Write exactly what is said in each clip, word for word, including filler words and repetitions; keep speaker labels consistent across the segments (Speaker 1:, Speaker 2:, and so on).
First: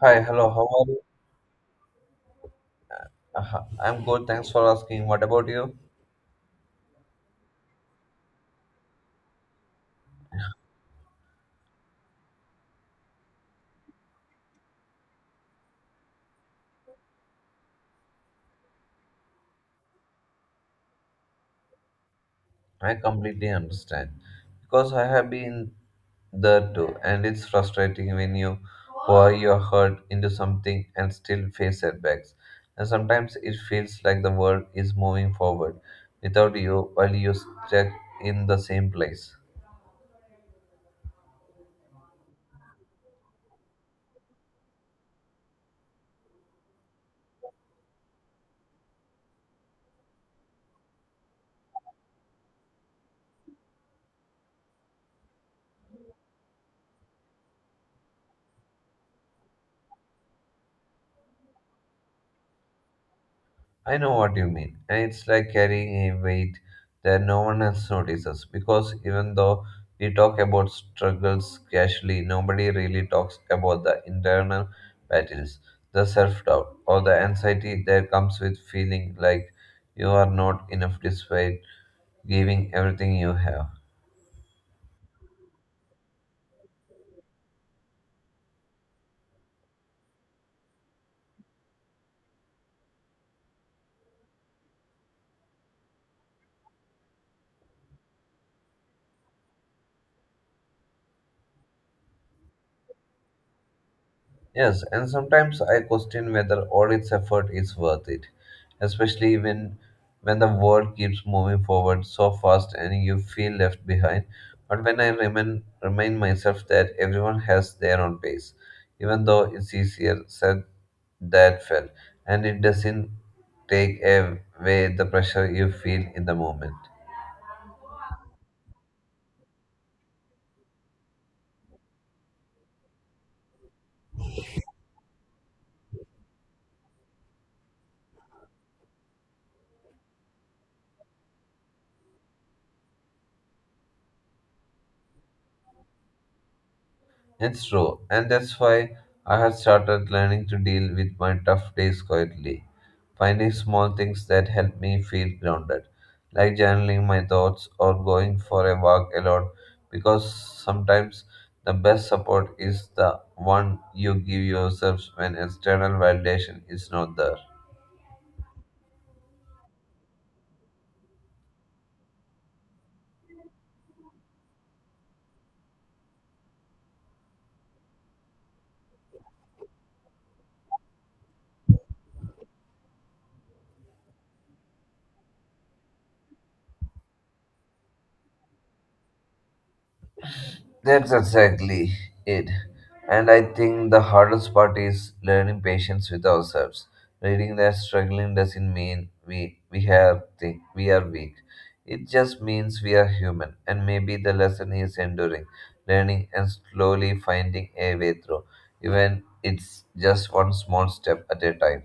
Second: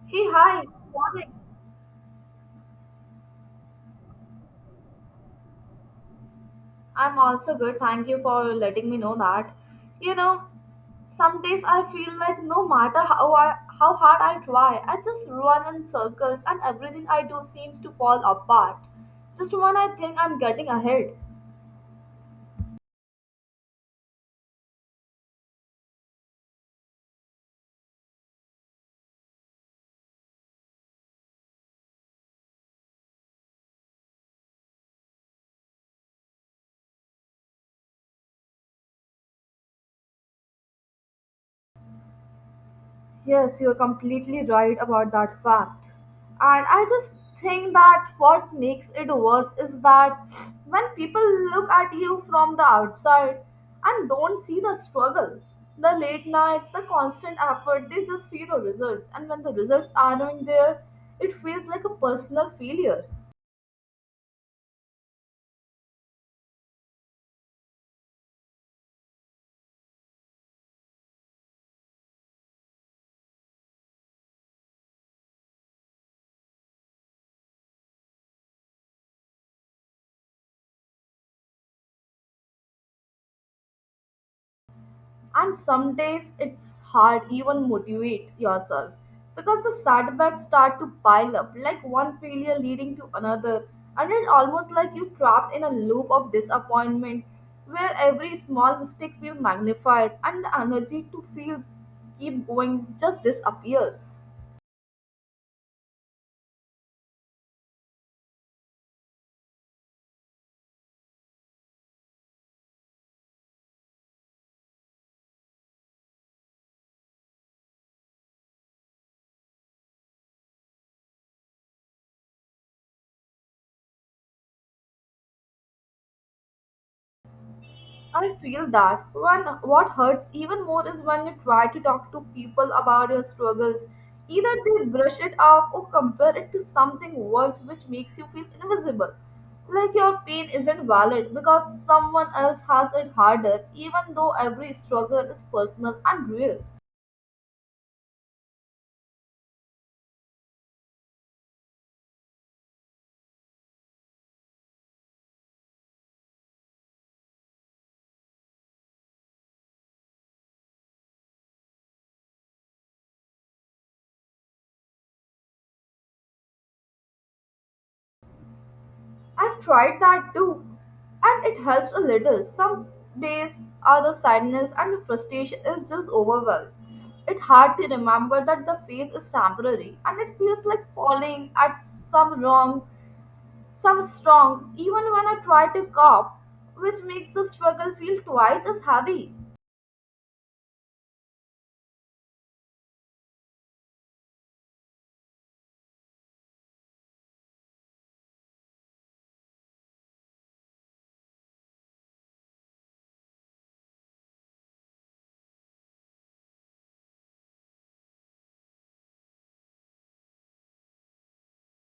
Speaker 1: Hi,
Speaker 2: Hey,
Speaker 1: hello,
Speaker 2: hi,
Speaker 1: how
Speaker 2: good
Speaker 1: are you?
Speaker 2: morning.
Speaker 1: Uh, I'm good, thanks for asking. What about you?
Speaker 2: I'm also good. Thank you for letting me know that. You know, some days I feel like no matter how I, how hard I try, I just run in circles and everything I do seems to fall apart. Just when I think I'm getting ahead.
Speaker 1: I completely understand. Because I have been there too, and it's frustrating when you pour your heart into something and still face setbacks. And sometimes it feels like the world is moving forward without you while you stuck in the same place.
Speaker 2: Yes, you're completely right about that fact. And I just think that what makes it worse is that when people look at you from the outside and don't see the struggle, the late nights, the constant effort, they just see the results. And when the results aren't there, it feels like a personal failure.
Speaker 1: I know what you mean. And it's like carrying a weight that no one else notices because even though we talk about struggles casually, nobody really talks about the internal battles, the self doubt, or the anxiety that comes with feeling like you are not enough despite giving everything you have.
Speaker 2: And some days it's hard even motivate yourself, because the setbacks start to pile up like one failure leading to another, and it's almost like you trapped in a loop of disappointment where every small mistake feels magnified and the energy to feel keep going just disappears.
Speaker 1: Yes, and sometimes I question whether all its effort is worth it, especially when when the world keeps moving forward so fast and you feel left behind. But when I remind remind myself that everyone has their own pace, even though it's easier said than felt, and it doesn't take away the pressure you feel in the moment.
Speaker 2: I feel that when what hurts even more is when you try to talk to people about your struggles. Either they brush it off or compare it to something worse, which makes you feel invisible. Like your pain isn't valid because someone else has it harder, even though every struggle is personal and real.
Speaker 1: It's true, and that's why I have started learning to deal with my tough days quietly, finding small things that help me feel grounded, like journaling my thoughts or going for a walk alone, because sometimes the best support is the one you give yourself when external validation is not there.
Speaker 2: I've tried that too, and it helps a little. Some days are the sadness and the frustration is just overwhelmed. It's hard to remember that the phase is temporary and it feels like falling at some wrong, some strong, even when I try to cope, which makes the struggle feel twice as heavy.
Speaker 1: That's exactly it. And I think the hardest part is learning patience with ourselves. Reading that struggling doesn't mean we we have thi- we are weak. It just means we are human, and maybe the lesson is enduring, learning, and slowly finding a way through, even it's just one small step at a time.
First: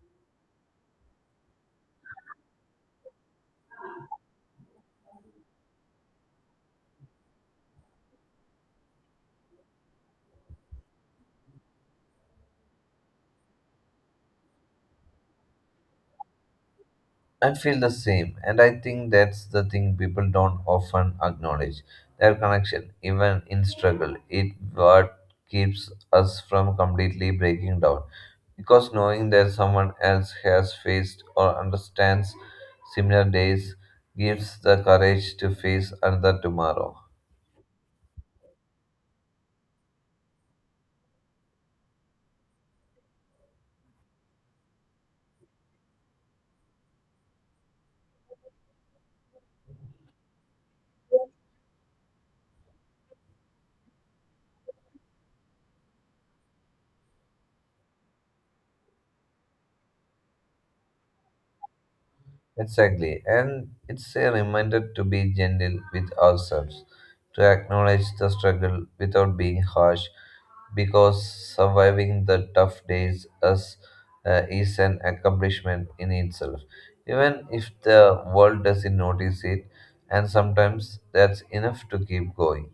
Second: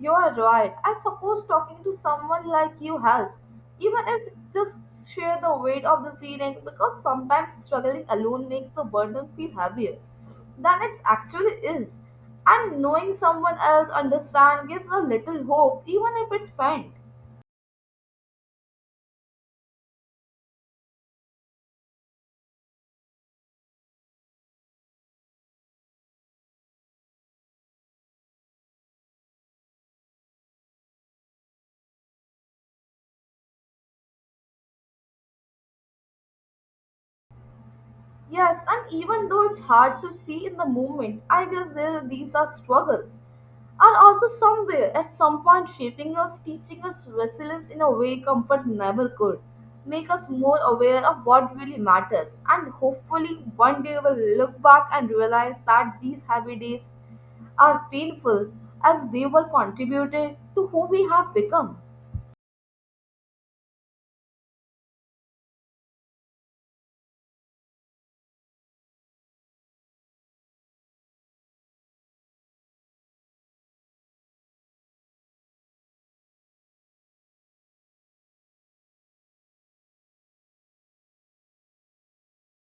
Speaker 2: You are right. I suppose talking to someone like you helps, even if just share the weight of the feeling, because sometimes struggling alone makes the burden feel heavier than it actually is. And knowing someone else understands gives a little hope, even if it's faint.
Speaker 1: I feel the same, and I think that's the thing people don't often acknowledge their connection, even in struggle. It what keeps us from completely breaking down, because knowing that someone else has faced or understands similar days gives the courage to face another tomorrow.
Speaker 2: Yes, and even though it's hard to see in the moment, I guess there these are struggles. Are also somewhere at some point shaping us, teaching us resilience in a way comfort never could. Make us more aware of what really matters, and hopefully one day we'll look back and realize that these happy days are painful as they were contributed to who we have become.
Speaker 1: Exactly, and it's a reminder to be gentle with ourselves, to acknowledge the struggle without being harsh, because surviving the tough days as, uh, is an accomplishment in itself, even if the world doesn't notice it, and sometimes that's enough to keep going.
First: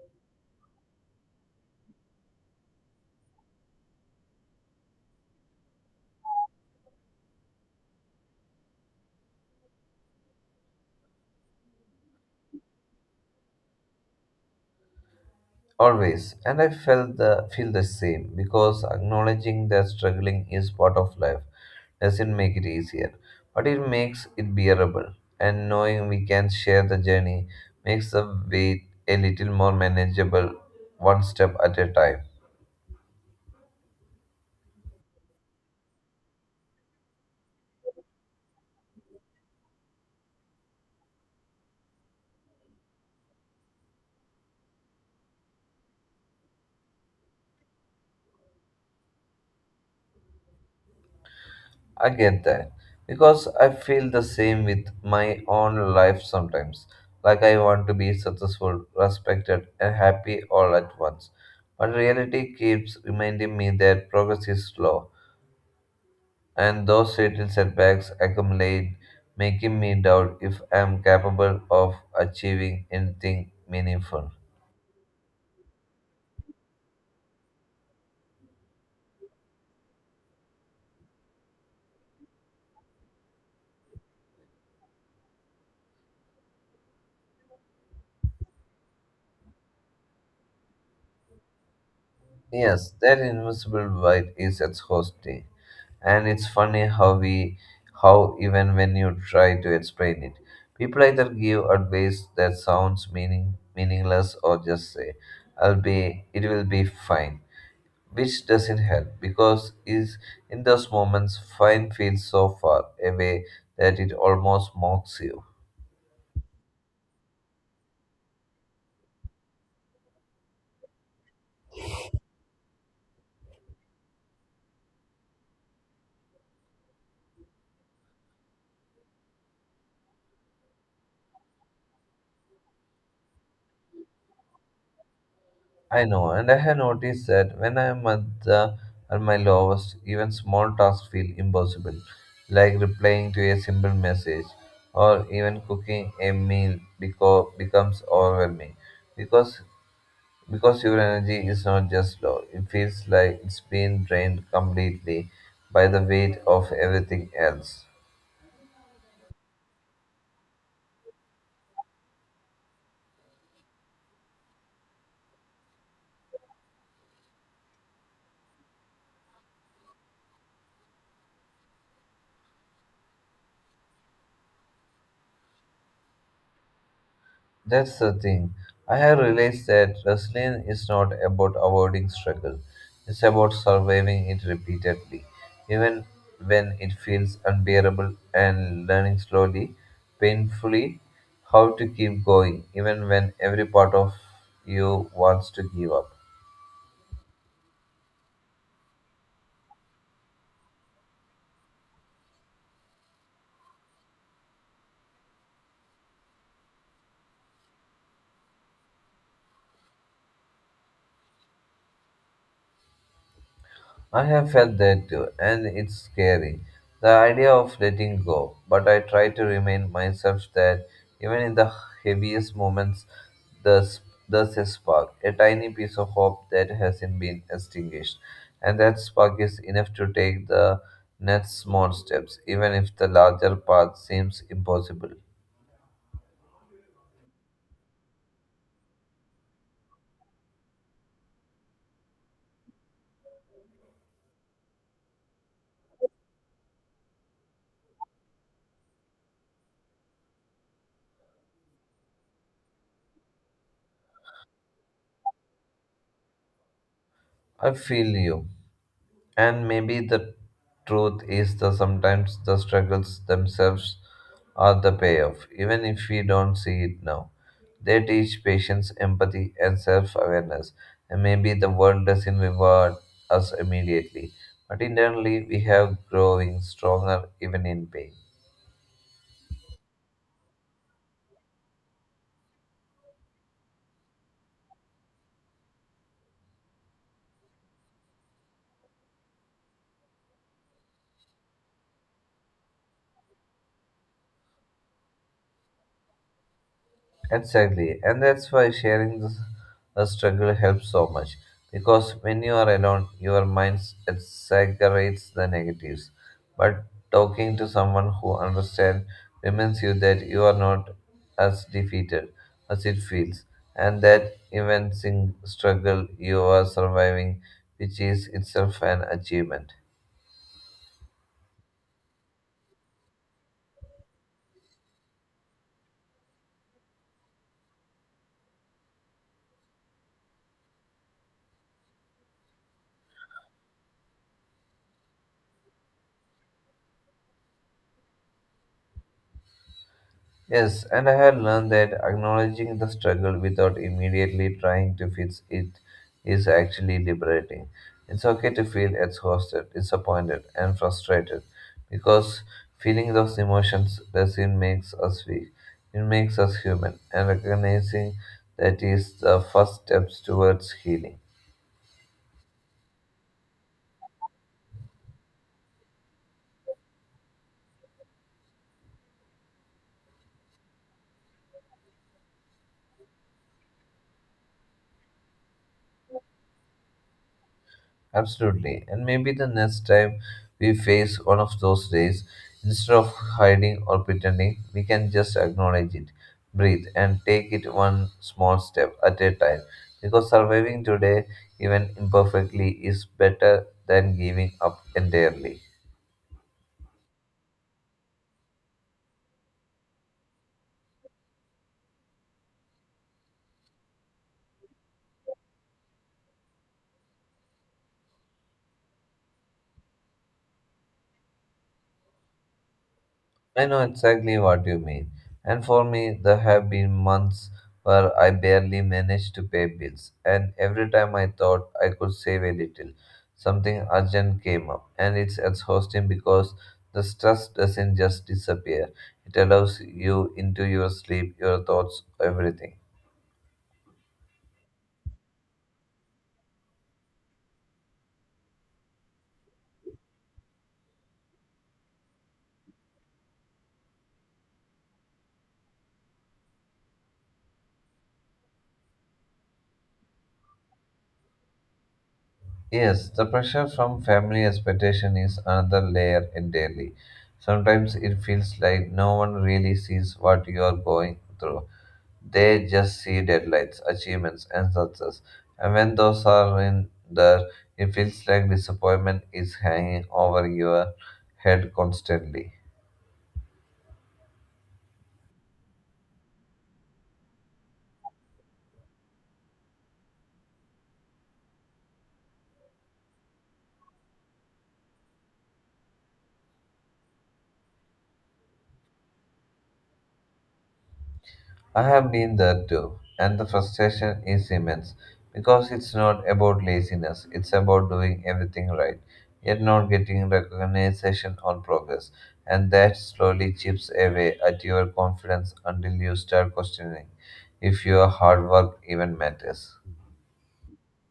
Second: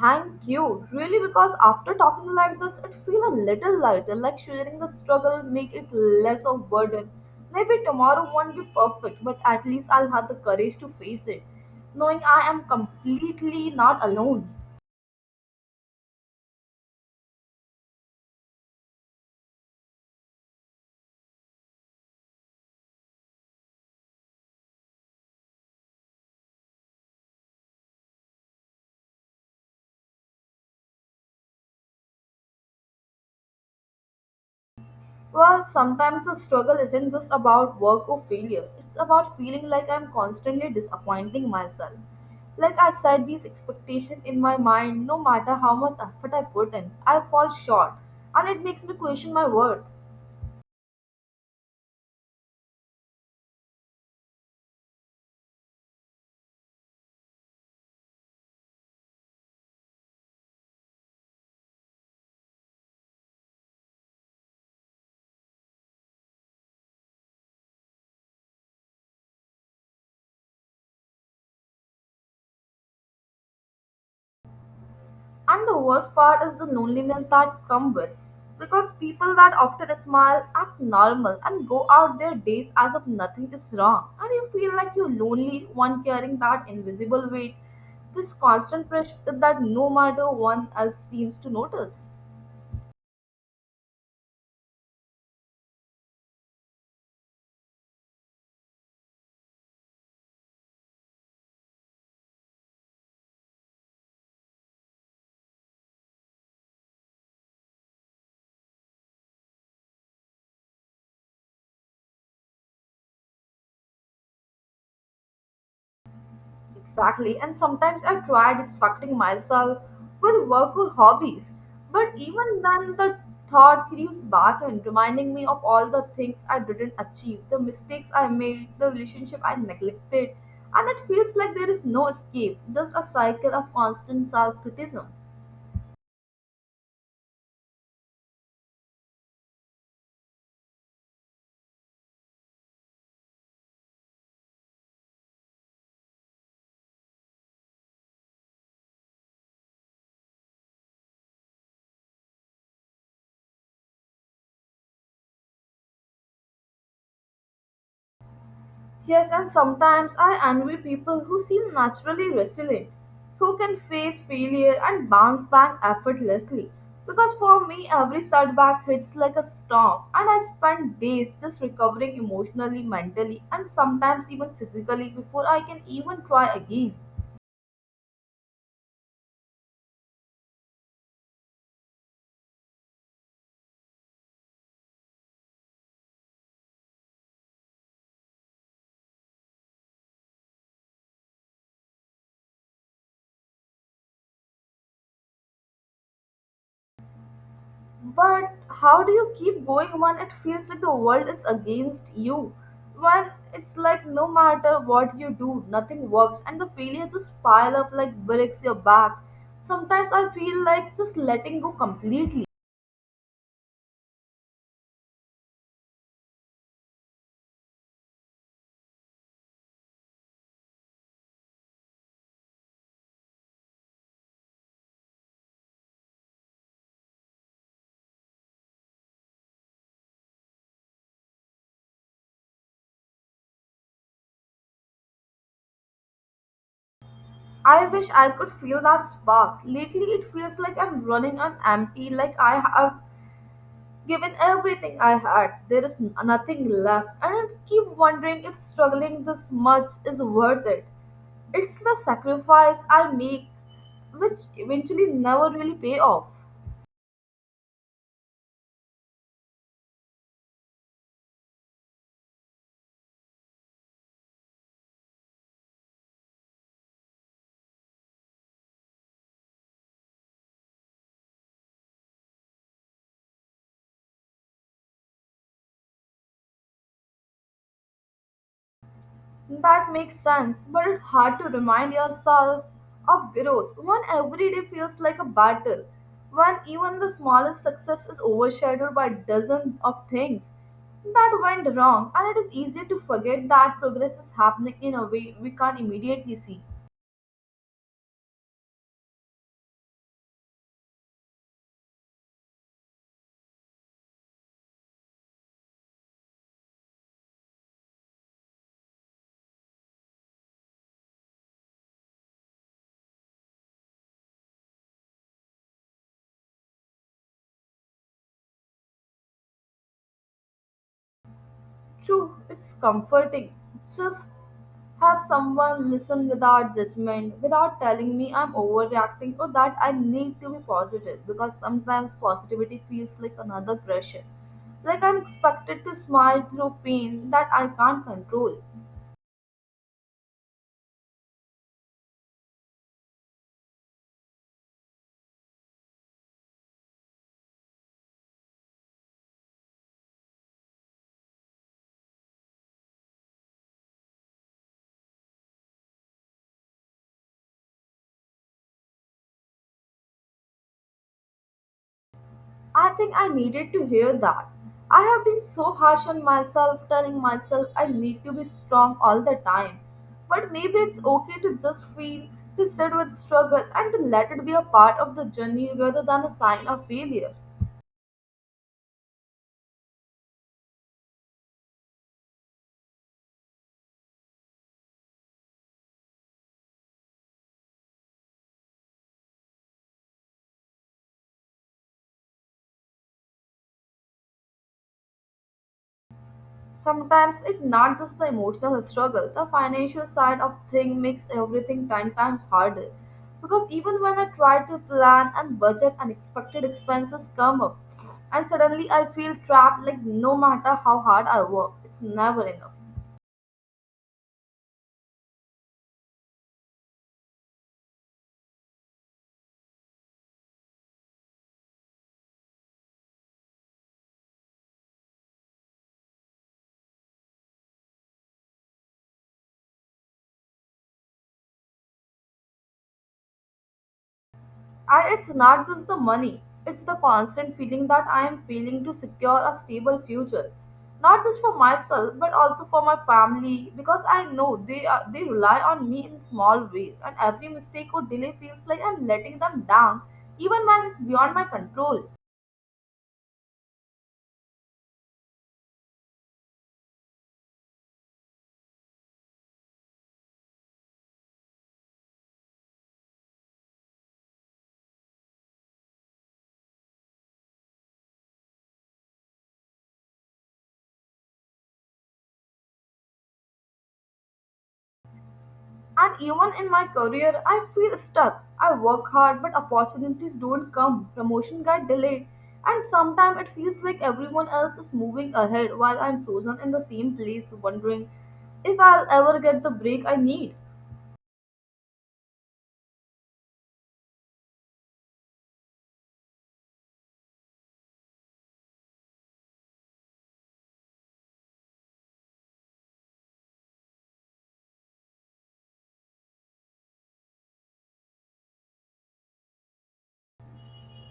Speaker 2: Thank you, really, because after talking like this, it feels a little lighter, like sharing the struggle make it less of burden. Maybe tomorrow won't be perfect, but at least I'll have the courage to face it, knowing I am completely not alone.
Speaker 1: Always, and I felt the feel the same because acknowledging that struggling is part of life doesn't make it easier, but it makes it bearable. And knowing we can share the journey makes the weight a little more manageable, one step at a time.
Speaker 2: Well, sometimes the struggle isn't just about work or failure. It's about feeling like I'm constantly disappointing myself. Like I set these expectations in my mind, no matter how much effort I put in, I fall short, and it makes me question my worth.
Speaker 1: I get that because I feel the same with my own life sometimes. Like I want to be successful, respected, and happy all at once. But reality keeps reminding me that progress is slow and those little setbacks accumulate, making me doubt if I am capable of achieving anything meaningful.
Speaker 2: And the worst part is the loneliness that come with. Because people that often smile act normal and go out their days as if nothing is wrong. And you feel like you're lonely one carrying that invisible weight, this constant pressure that no matter one else seems to notice.
Speaker 1: Yes, that invisible void is exhausting, and it's funny how we, how even when you try to explain it, people either give advice that sounds meaning meaningless or just say, "I'll be, it will be fine." which doesn't help because is in those moments fine feels so far away that it almost mocks you.
Speaker 2: Exactly, and sometimes I try distracting myself with work or hobbies, but even then the thought creeps back and reminding me of all the things I didn't achieve, the mistakes I made, the relationship I neglected, and it feels like there is no escape, just a cycle of constant self criticism.
Speaker 1: I know, and I have noticed that when I am at the at my lowest, even small tasks feel impossible, like replying to a simple message or even cooking a meal beco- becomes overwhelming because because your energy is not just low, it feels like it's been drained completely by the weight of everything else.
Speaker 2: Yes, and sometimes I envy people who seem naturally resilient, who can face failure and bounce back effortlessly. Because for me, every setback hits like a storm, and I spend days just recovering emotionally, mentally, and sometimes even physically before I can even try again.
Speaker 1: That's the thing. I have realized that wrestling is not about avoiding struggle. It's about surviving it repeatedly, even when it feels unbearable and learning slowly, painfully, how to keep going, even when every part of you wants to give up.
Speaker 2: But how do you keep going when it feels like the world is against you? When it's like no matter what you do, nothing works, and the failures just pile up like bricks your back. Sometimes I feel like just letting go completely.
Speaker 1: I have felt that too, and it's scary. The idea of letting go, but I try to remind myself that even in the heaviest moments, there's, there's a spark, a tiny piece of hope that hasn't been extinguished. And that spark is enough to take the next small steps, even if the larger path seems impossible.
Speaker 2: I wish I could feel that spark. Lately, it feels like I'm running on empty, like I have given everything I had, there is nothing left, and I keep wondering if struggling this much is worth it. It's the sacrifice I make, which eventually never really pay off.
Speaker 1: I feel you. And maybe the truth is that sometimes the struggles themselves are the payoff, even if we don't see it now. They teach patience, empathy, and self awareness, and maybe the world doesn't reward us immediately, but internally we have growing stronger even in pain.
Speaker 2: That makes sense, but it's hard to remind yourself of growth when every day feels like a battle, when even the smallest success is overshadowed by dozens of things that went wrong, and it is easy to forget that progress is happening in a way we can't immediately see.
Speaker 1: Exactly, and that's why sharing the, the struggle helps so much. Because when you are alone, your mind exaggerates the negatives. But talking to someone who understands reminds you that you are not as defeated as it feels, and that even in struggle you are surviving, which is itself an achievement.
Speaker 2: True, it's comforting. Just have someone listen without judgment, without telling me I'm overreacting or that I need to be positive, because sometimes positivity feels like another pressure. Like I'm expected to smile through pain that I can't control.
Speaker 1: Yes, and I had learned that acknowledging the struggle without immediately trying to fix it is actually liberating. It's okay to feel exhausted, disappointed, and frustrated because feeling those emotions doesn't make us weak. It makes us human, and recognizing that is the first steps towards healing.
Speaker 2: I think I needed to hear that. I have been so harsh on myself, telling myself I need to be strong all the time. But maybe it's okay to just feel, to sit with struggle, and to let it be a part of the journey rather than a sign of failure.
Speaker 1: Absolutely. And maybe the next time we face one of those days, instead of hiding or pretending, we can just acknowledge it, breathe, and take it one small step at a time. Because surviving today, even imperfectly, is better than giving up entirely.
Speaker 2: Sometimes it's not just the emotional struggle, the financial side of thing makes everything ten times harder. Because even when I try to plan and budget, unexpected expenses come up, and suddenly I feel trapped like no matter how hard I work, it's never enough.
Speaker 1: I know exactly what you mean. And for me, there have been months where I barely managed to pay bills, and every time I thought I could save a little, something urgent came up, and it's exhausting because the stress doesn't just disappear. It allows you into your sleep, your thoughts, everything.
Speaker 2: And it's not just the money, it's the constant feeling that I am feeling to secure a stable future. Not just for myself, but also for my family, because I know they are, they rely on me in small ways, and every mistake or delay feels like I'm letting them down, even when it's beyond my control.
Speaker 1: Yes, the pressure from family expectation is another layer entirely. Sometimes it feels like no one really sees what you are going through. They just see deadlines, achievements, and success. And when those are in there, it feels like disappointment is hanging over your head constantly.
Speaker 2: And even in my career, I feel stuck. I work hard, but opportunities don't come. Promotion got delayed. And sometimes it feels like everyone else is moving ahead while I'm frozen in the same place, wondering if I'll ever get the break I need.
Speaker 1: I have been there too, and the frustration is immense because it's not about laziness, it's about doing everything right, yet not getting recognition or progress. And that slowly chips away at your confidence until you start questioning if your hard work even matters.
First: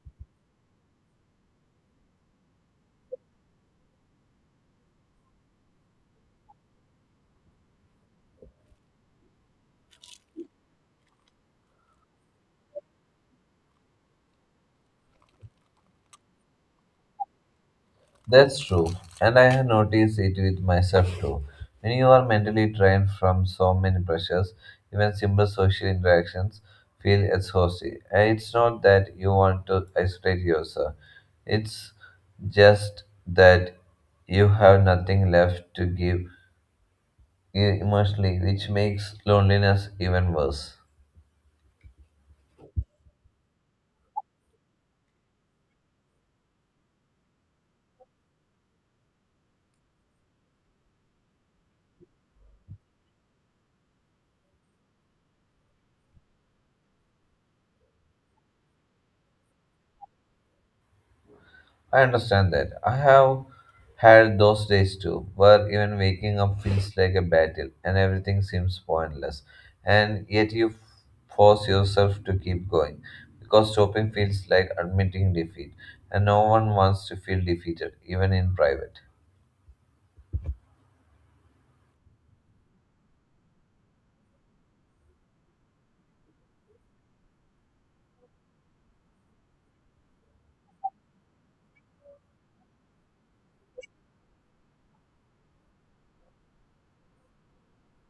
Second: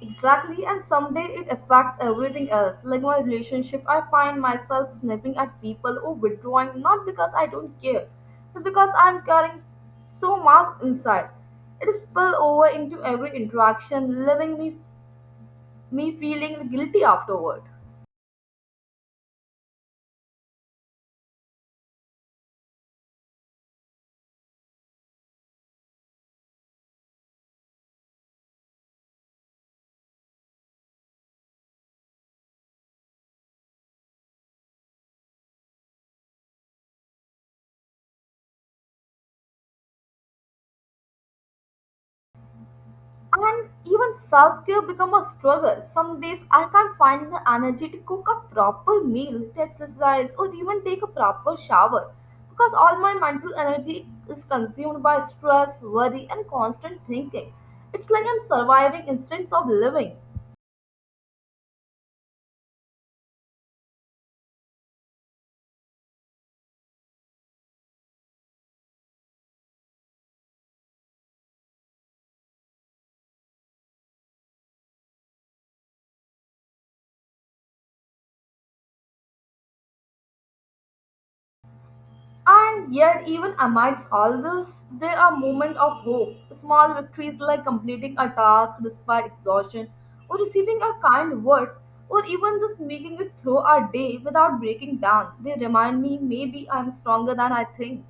Speaker 2: Exactly, and someday it affects everything else. Like my relationship, I find myself snapping at people or withdrawing not because I don't care, but because I'm carrying so much inside. It spills over into every interaction, leaving me me feeling guilty afterward.
Speaker 1: That's true, and I have noticed it with myself too. When you are mentally drained from so many pressures, even simple social interactions feel exhausting. And it's not that you want to isolate yourself, it's just that you have nothing left to give emotionally, which makes loneliness even worse.
Speaker 2: And even self care become a struggle. Some days I can't find the energy to cook a proper meal, to exercise, or even take a proper shower because all my mental energy is consumed by stress, worry, and constant thinking. It's like I'm surviving instead of living.
Speaker 1: I understand that. I have had those days too, where even waking up feels like a battle and everything seems pointless. And yet you f- force yourself to keep going because stopping feels like admitting defeat, and no one wants to feel defeated, even in private.
Speaker 2: And yet, even amidst all this, there are moments of hope. Small victories like completing a task despite exhaustion, or receiving a kind word, or even just making it through our day without breaking down. They remind me maybe I'm stronger than I think.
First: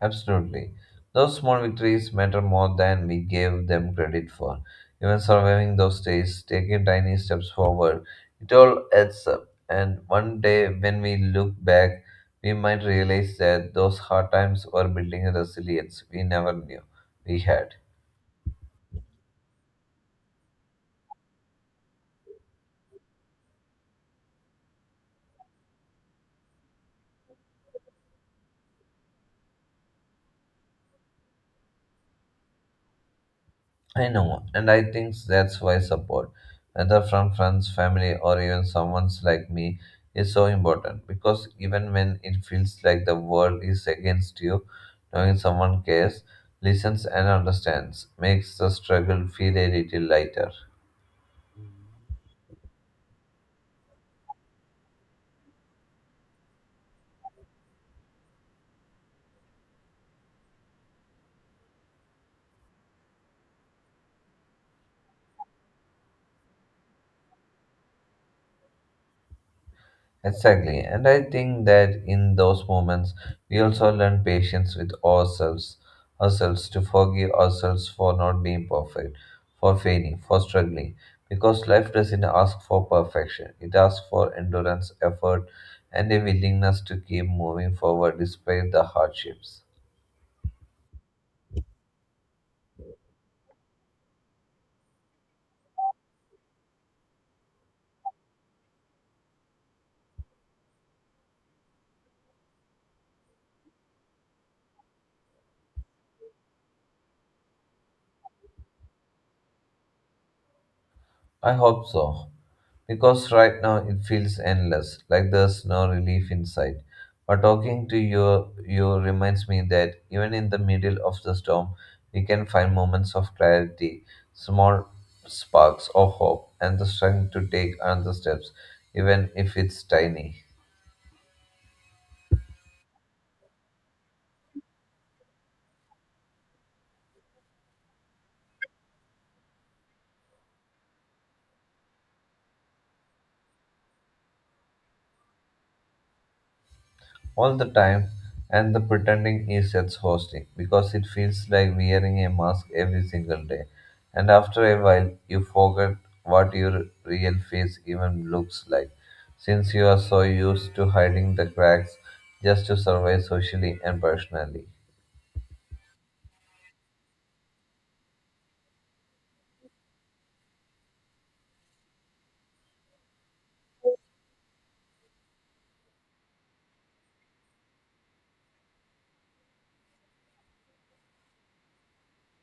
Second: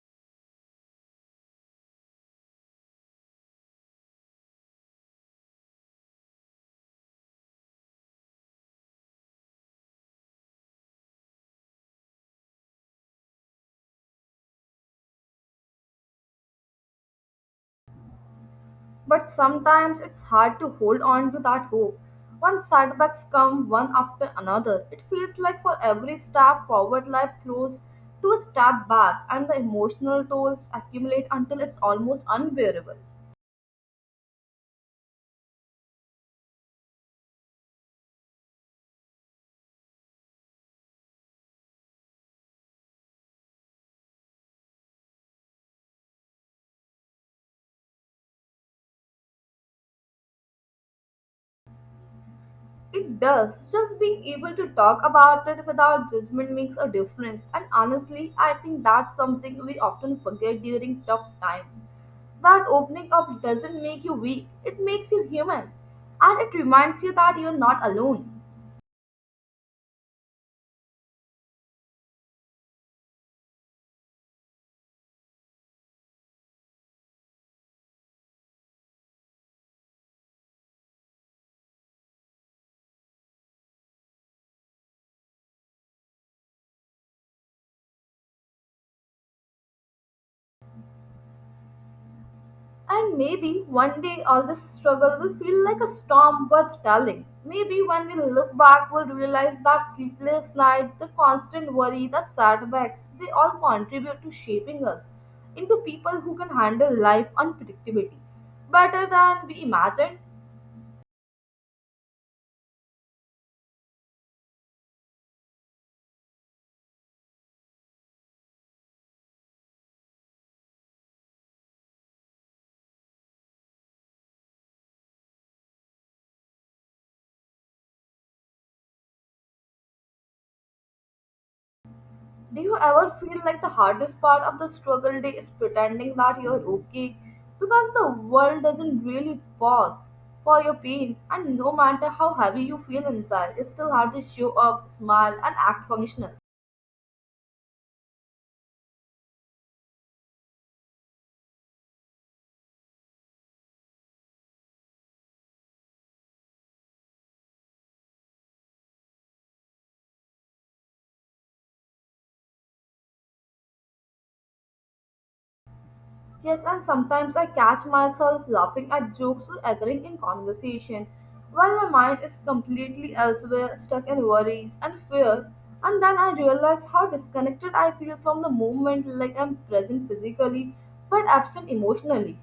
Speaker 1: Absolutely. Those small victories matter more than we gave them credit for. Even surviving those days, taking tiny steps forward, it all adds up. And one day, when we look back, we might realize that those hard times were building a resilience we never knew we had.
Speaker 2: But sometimes it's hard to hold on to that hope. When setbacks come one after another, it feels like for every step forward, life throws two steps back, and the emotional tolls accumulate until it's almost unbearable.
Speaker 1: I know, and I think that's why support, whether from friends, family, or even someone like me, is so important. Because even when it feels like the world is against you, knowing someone cares, listens, and understands makes the struggle feel a little lighter.
Speaker 2: It does. Just being able to talk about it without judgment makes a difference, and honestly, I think that's something we often forget during tough times that opening up doesn't make you weak, it makes you human. And it reminds you that you're not alone.
Speaker 1: Exactly. And I think that in those moments we also learn patience with ourselves, ourselves to forgive ourselves for not being perfect, for failing, for struggling. Because life doesn't ask for perfection. It asks for endurance, effort, and a willingness to keep moving forward despite the hardships.
Speaker 2: And maybe one day all this struggle will feel like a storm worth telling. Maybe when we look back, we'll realize that sleepless night, the constant worry, the setbacks, they all contribute to shaping us into people who can handle life unpredictability better than we imagined.
Speaker 1: I hope so, because right now it feels endless, like there's no relief in sight. But talking to you, you reminds me that even in the middle of the storm, we can find moments of clarity, small sparks of hope, and the strength to take another steps, even if it's tiny.
Speaker 2: Do you ever feel like the hardest part of the struggle day is pretending that you're okay? Because the world doesn't really pause for your pain, and no matter how heavy you feel inside, it's still hard to show up, smile, and act functional.
Speaker 1: All the time, and the pretending is exhausting because it feels like wearing a mask every single day. And after a while, you forget what your real face even looks like, since you are so used to hiding the cracks just to survive socially and personally.
Speaker 2: Yes, and sometimes I catch myself laughing at jokes or occurring in conversation while my mind is completely elsewhere, stuck in worries and fear. And then I realize how disconnected I feel from the moment, like I'm present physically but absent emotionally.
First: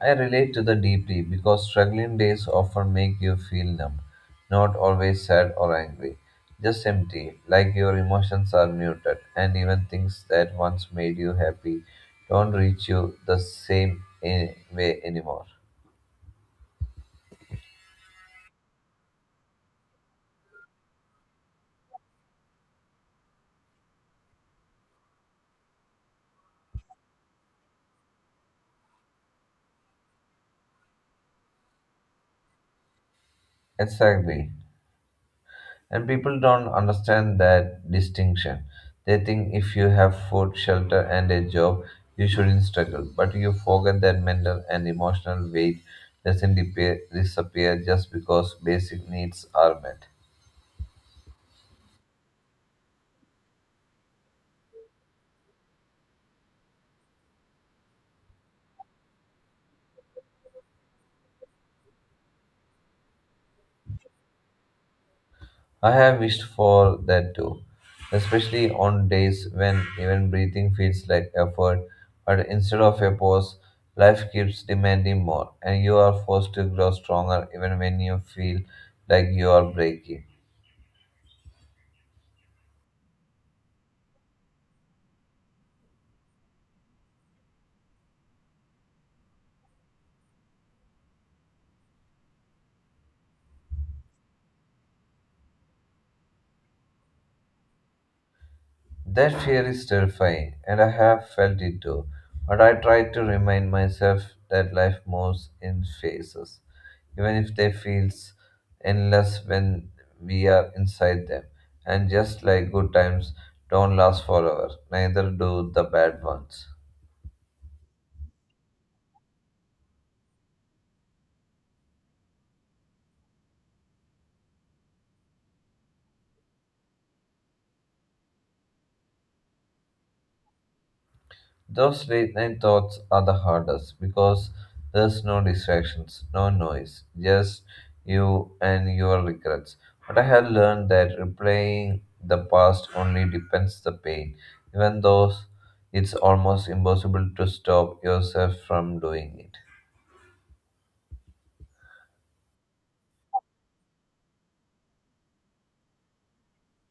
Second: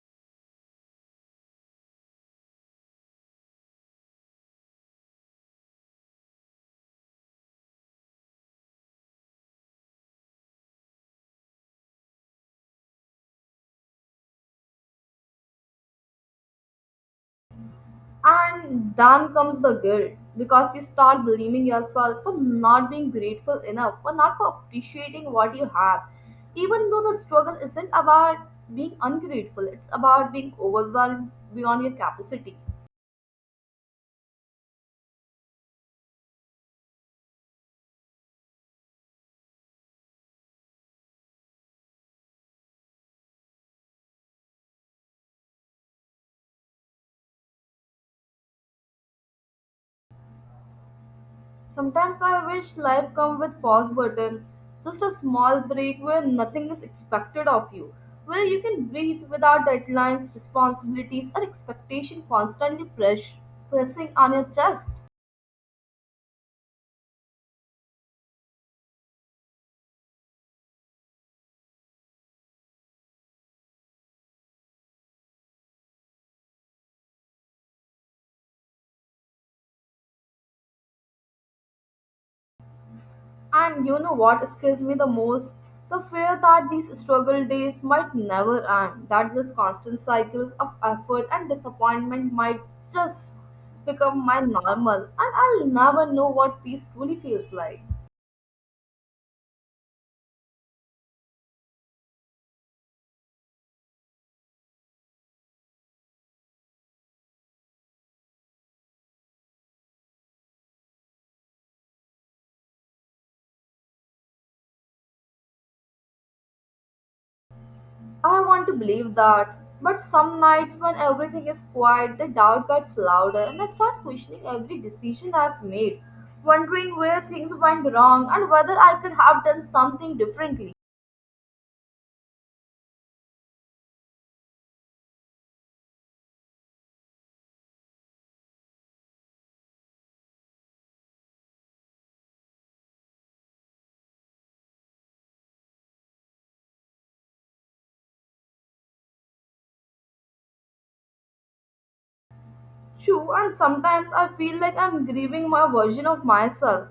Speaker 1: I relate to that deeply because struggling days often make you feel numb, not always sad or angry, just empty, like your emotions are muted, and even things that once made you happy don't reach you the same eh, way anymore.
Speaker 2: And then comes the guilt because you start blaming yourself for not being grateful enough, for not for appreciating what you have. Even though the struggle isn't about being ungrateful, it's about being overwhelmed beyond your capacity.
Speaker 1: Exactly. And people don't understand that distinction. They think if you have food, shelter, and a job, you shouldn't struggle. But you forget that mental and emotional weight doesn't depe- disappear just because basic needs are met.
Speaker 2: Sometimes I wish life come with pause button, just a small break where nothing is expected of you, where you can breathe without deadlines, responsibilities, or expectation constantly press, pressing on your chest.
Speaker 1: I have wished for that too, especially on days when even breathing feels like effort, but instead of a pause, life keeps demanding more, and you are forced to grow stronger even when you feel like you are breaking.
Speaker 2: And you know what scares me the most? The fear that these struggle days might never end, that this constant cycle of effort and disappointment might just become my normal, and I'll never know what peace truly feels like.
Speaker 1: That fear is terrifying, and I have felt it too. But I try to remind myself that life moves in phases, even if they feels endless when we are inside them. And just like good times don't last forever, neither do the bad ones.
Speaker 2: I want to believe that, but some nights when everything is quiet, the doubt gets louder, and I start questioning every decision I've made, wondering where things went wrong and whether I could have done something differently.
Speaker 1: Those late night thoughts are the hardest because there's no distractions, no noise, just you and your regrets. But I have learned that replaying the past only depends the pain, even though it's almost impossible to stop yourself from doing it.
Speaker 2: True, and sometimes I feel like I'm grieving my version of myself,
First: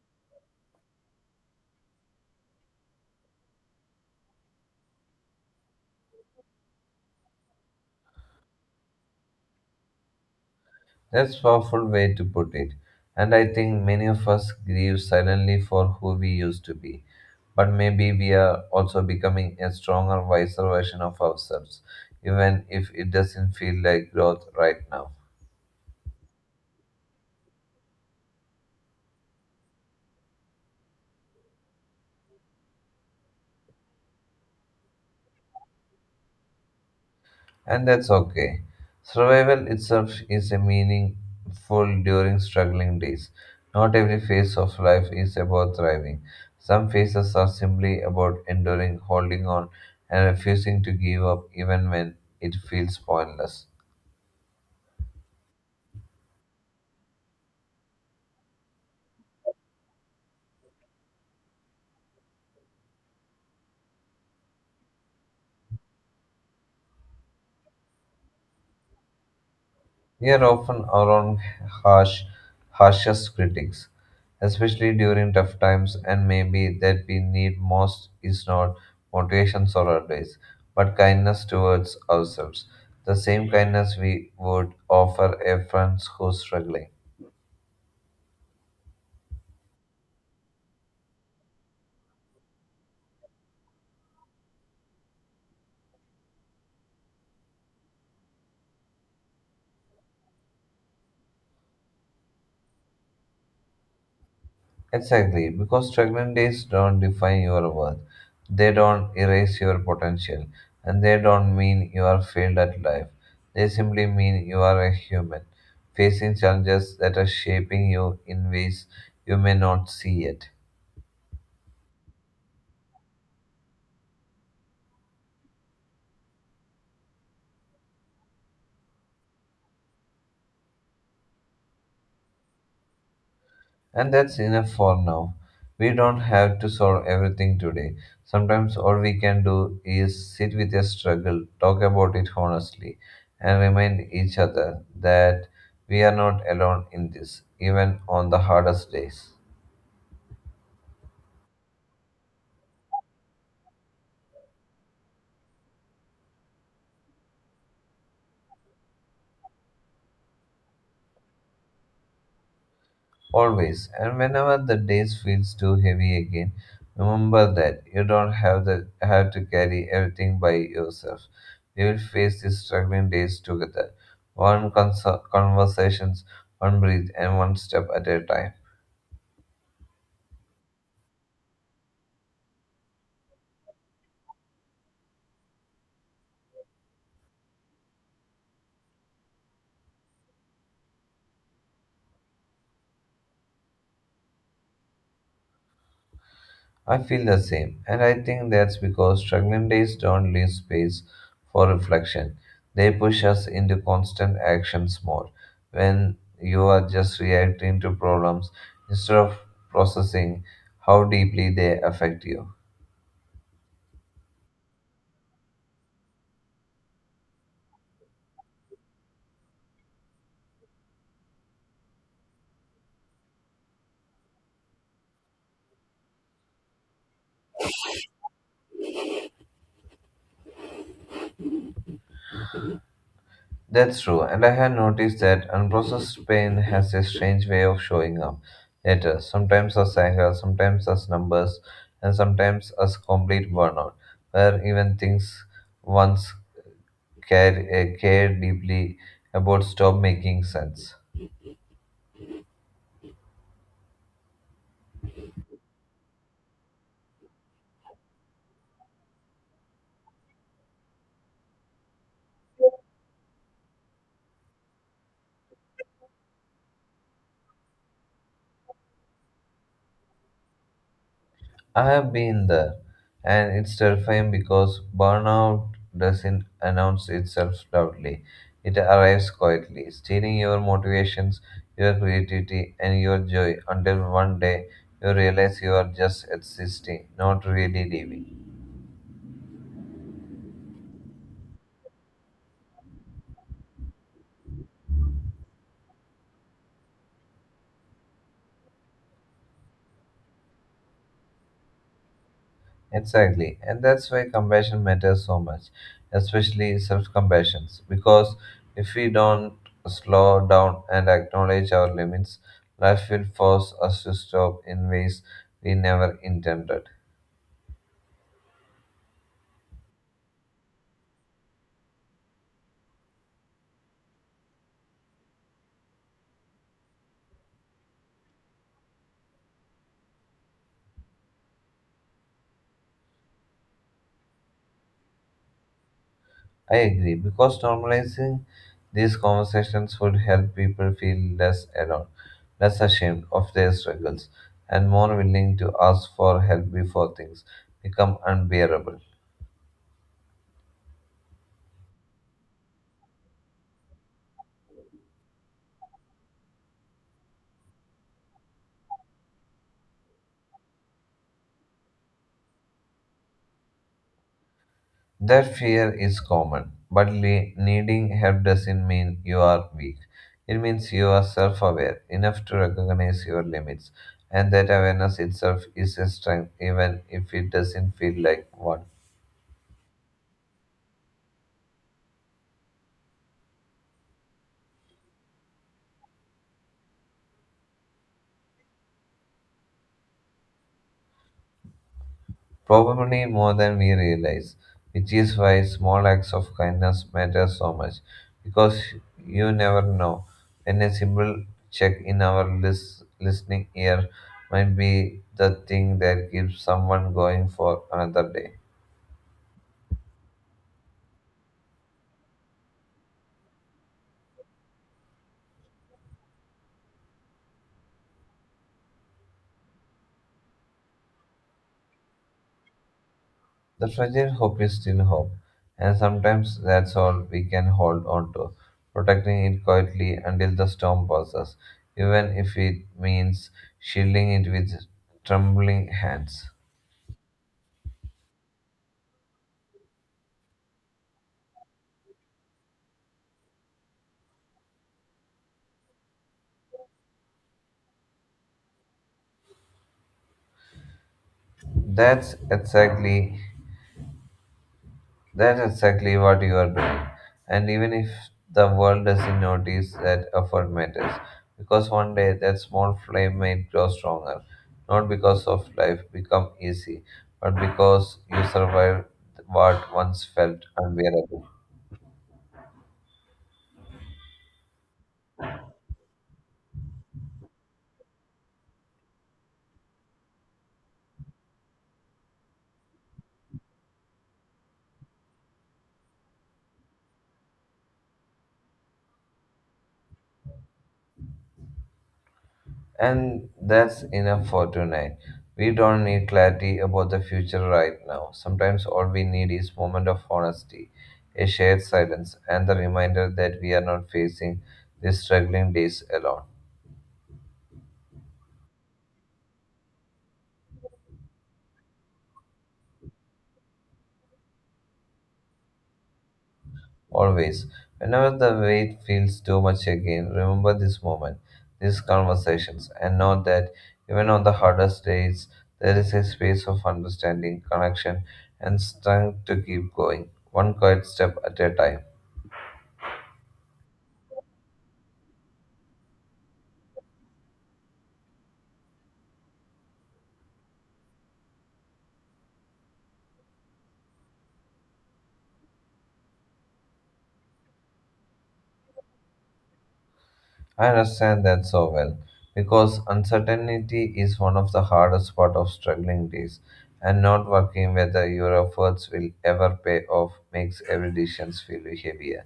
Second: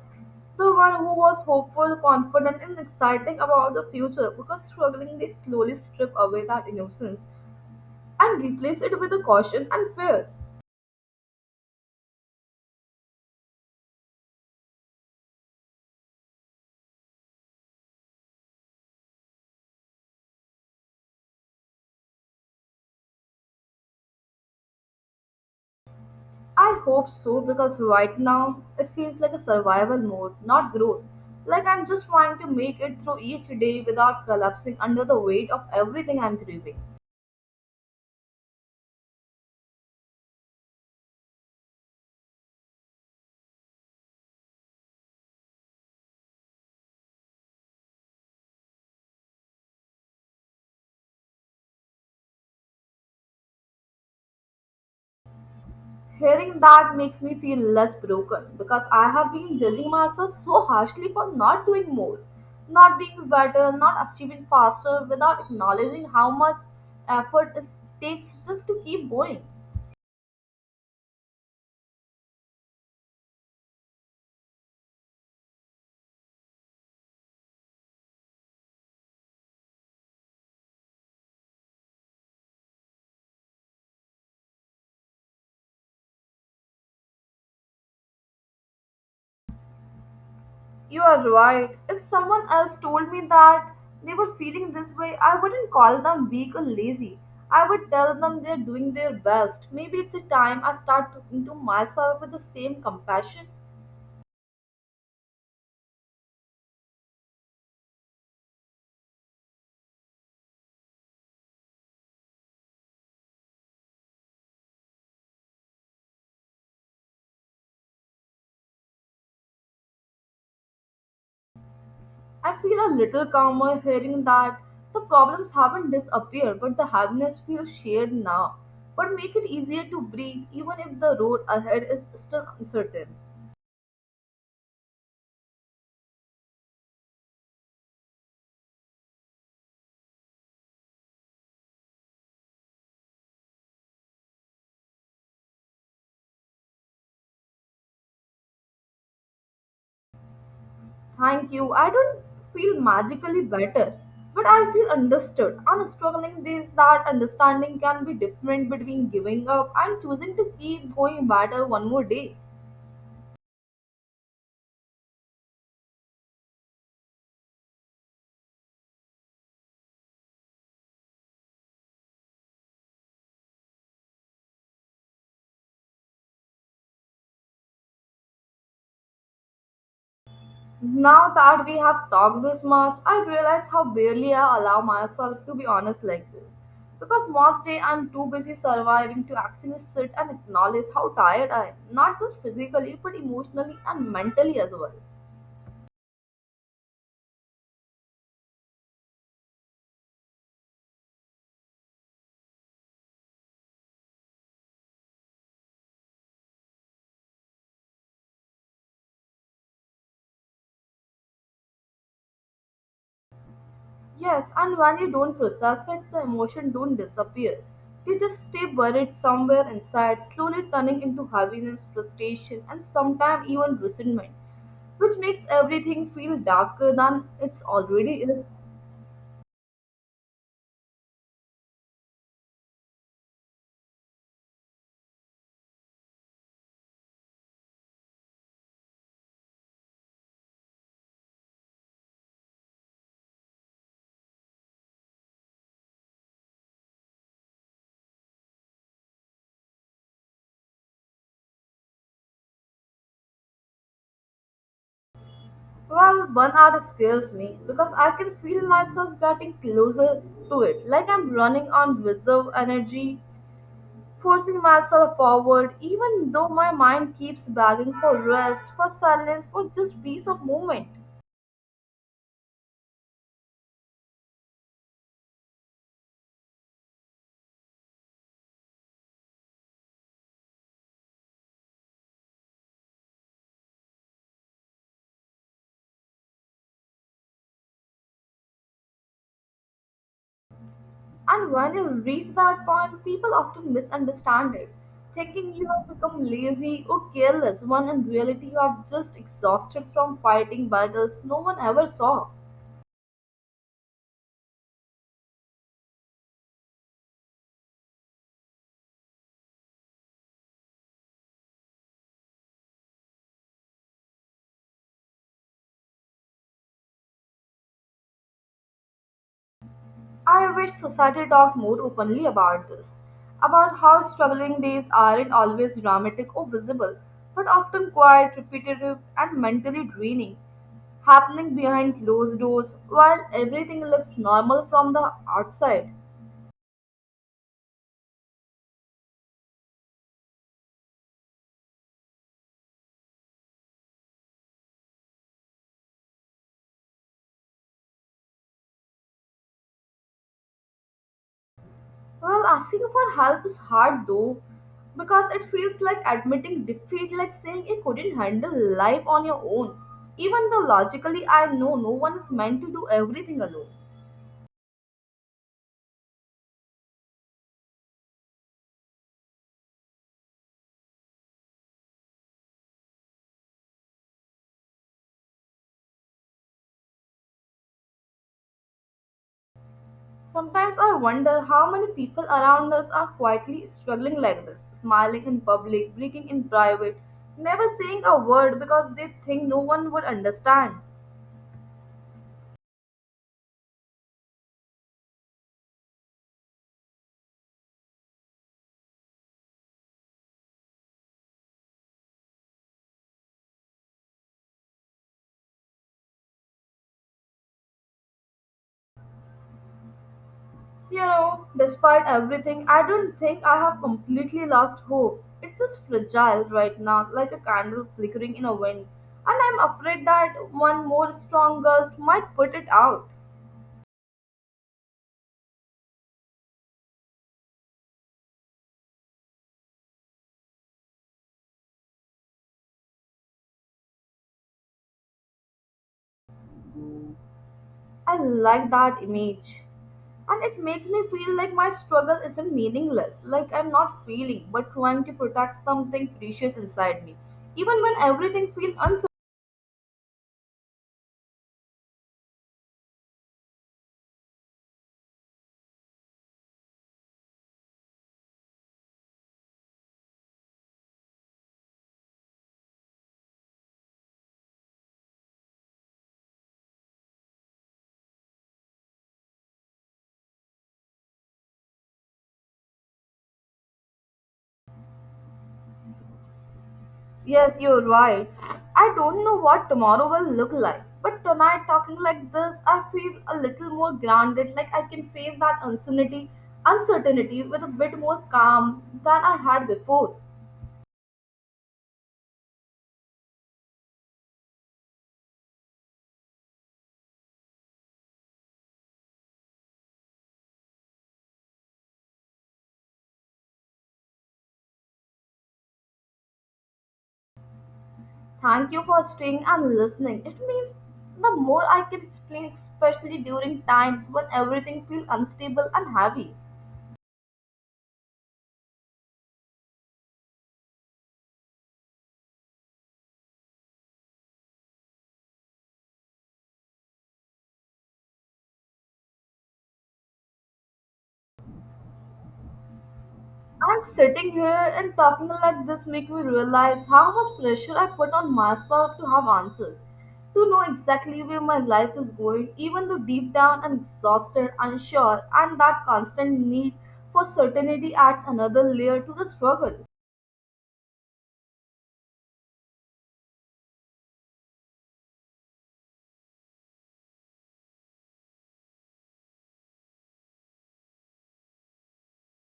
Speaker 2: the one who was hopeful, confident, and exciting about the future because struggling they slowly strip away that innocence and replace it with a caution and fear.
Speaker 1: That's powerful way to put it. And I think many of us grieve silently for who we used to be. But maybe we are also becoming a stronger, wiser version of ourselves, even if it doesn't feel like growth right now.
Speaker 2: I hope so because right now it feels like a survival mode, not growth. Like I'm just trying to make it through each day without collapsing under the weight of everything I'm grieving.
Speaker 1: And that's okay. Survival itself is a meaningful during struggling days. Not every phase of life is about thriving. Some phases are simply about enduring, holding on, and refusing to give up even when it feels pointless.
Speaker 2: Hearing that makes me feel less broken because I have been judging myself so harshly for not doing more, not being better, not achieving faster without acknowledging how much effort it takes just to keep going.
Speaker 1: We are often our own harsh, harshest critics, especially during tough times, and maybe that we need most is not motivations or advice, but kindness towards ourselves. The same kindness we would offer a friend who's struggling.
Speaker 2: You are right. If someone else told me that they were feeling this way, I wouldn't call them weak or lazy. I would tell them they're doing their best. Maybe it's a time I start talking to myself with the same compassion.
Speaker 1: Exactly, because struggling days don't define your worth. They don't erase your potential, and they don't mean you are failed at life. They simply mean you are a human, facing challenges that are shaping you in ways you may not see yet.
Speaker 2: I feel a little calmer hearing that the problems haven't disappeared, but the happiness feels shared now. But make it easier to breathe, even if the road ahead is still uncertain.
Speaker 1: And that's enough for now. We don't have to solve everything today. Sometimes all we can do is sit with a struggle, talk about it honestly, and remind each other that we are not alone in this, even on the hardest days.
Speaker 2: Thank you. I don't feel magically better, but I feel understood. And struggling days, that understanding can be different between giving up and choosing to keep going better one more day.
Speaker 1: Always. And whenever the days feels too heavy again, remember that you don't have the have to carry everything by yourself. We will face these struggling days together. One cons- Conversations, one breath, and one step at a time.
Speaker 2: Now that we have talked this much, I realize how barely I allow myself to be honest like this. Because most day I'm too busy surviving to actually sit and acknowledge how tired I am, not just physically but emotionally and mentally as well.
Speaker 1: I feel the same, and I think that's because struggling days don't leave space for reflection. They push us into constant actions mode. When you are just reacting to problems instead of processing how deeply they affect you.
Speaker 2: Yes, and when you don't process it, the emotion don't disappear. They just stay buried somewhere inside, slowly turning into heaviness, frustration, and sometimes even resentment, which makes everything feel darker than it's already is.
Speaker 1: That's true, and I had noticed that unprocessed pain has a strange way of showing up later, sometimes as anger, sometimes as numbers, and sometimes as complete burnout, where even things once care, uh, care deeply about stop making sense.
Speaker 2: Well, burnout scares me because I can feel myself getting closer to it, like I'm running on reserve energy, forcing myself forward, even though my mind keeps begging for rest, for silence, for just peace of moment.
Speaker 1: I have been there, and it's terrifying because burnout doesn't announce itself loudly. It arrives quietly, stealing your motivations, your creativity, and your joy until one day you realize you are just existing, not really living.
Speaker 2: And when you reach that point, people often misunderstand it, thinking you have become lazy or careless, when in reality you are just exhausted from fighting battles no one ever saw.
Speaker 1: Exactly, and that's why compassion matters so much, especially self compassion. Because if we don't slow down and acknowledge our limits, life will force us to stop in ways we never intended.
Speaker 2: I wish society talked more openly about this, about how struggling days aren't always dramatic or visible, but often quiet, repetitive, and mentally draining, happening behind closed doors while everything looks normal from the outside.
Speaker 1: I agree, because normalizing these conversations would help people feel less alone, less ashamed of their struggles, and more willing to ask for help before things become unbearable.
Speaker 2: Well, asking for help is hard though, because it feels like admitting defeat, like saying you couldn't handle life on your own, even though logically I know no one is meant to do everything alone.
Speaker 1: That fear is common, but le- needing help doesn't mean you are weak. It means you are self aware enough to recognize your limits, and that awareness itself is a strength even if it doesn't feel like one.
Speaker 2: Sometimes I wonder how many people around us are quietly struggling like this, smiling in public, breathing in private, never saying a word because they think no one would understand.
Speaker 1: Probably more than we realize, which is why small acts of kindness matter so much, because you never know when a simple check in our lis- listening ear might be the thing that keeps someone going for another day.
Speaker 2: You know, despite everything, I don't think I have completely lost hope. It's just fragile right now, like a candle flickering in a wind, and I'm afraid that one more strong gust might put it out.
Speaker 1: The fragile hope is still hope, and sometimes that's all we can hold on to, protecting it quietly until the storm passes, even if it means shielding it with trembling hands.
Speaker 2: I like that image. And it makes me feel like my struggle isn't meaningless, like I'm not failing, but trying to protect something precious inside me. Even when everything feels uncertain.
Speaker 1: That's exactly That's exactly what you are doing. And even if the world doesn't notice that effort matters, because one day that small flame might grow stronger, not because of life become easy, but because you survived what once felt unbearable.
Speaker 2: Yes, you're right. I don't know what tomorrow will look like. But tonight, talking like this, I feel a little more grounded, like I can face that uncertainty, uncertainty with a bit more calm than I had before.
Speaker 1: And that's enough for tonight. We don't need clarity about the future right now. Sometimes all we need is moment of honesty, a shared silence, and the reminder that we are not facing these struggling days alone.
Speaker 2: Thank you for staying and listening. It means the more I can explain, especially during times when everything feels unstable and heavy.
Speaker 1: Always. Whenever the weight feels too much again, remember this moment, these conversations, and know that even on the hardest days, there is a space of understanding, connection, and strength to keep going, one quiet step at a time.
Speaker 2: And sitting here and talking like this make me realize how much pressure I put on myself to have answers, to know exactly where my life is going, even though deep down I'm exhausted, unsure, and that constant need for certainty adds another layer to the struggle.
Speaker 1: I understand that so well, because uncertainty is one of the hardest part of struggling days, and not working whether your efforts will ever pay off makes every decision feel heavier.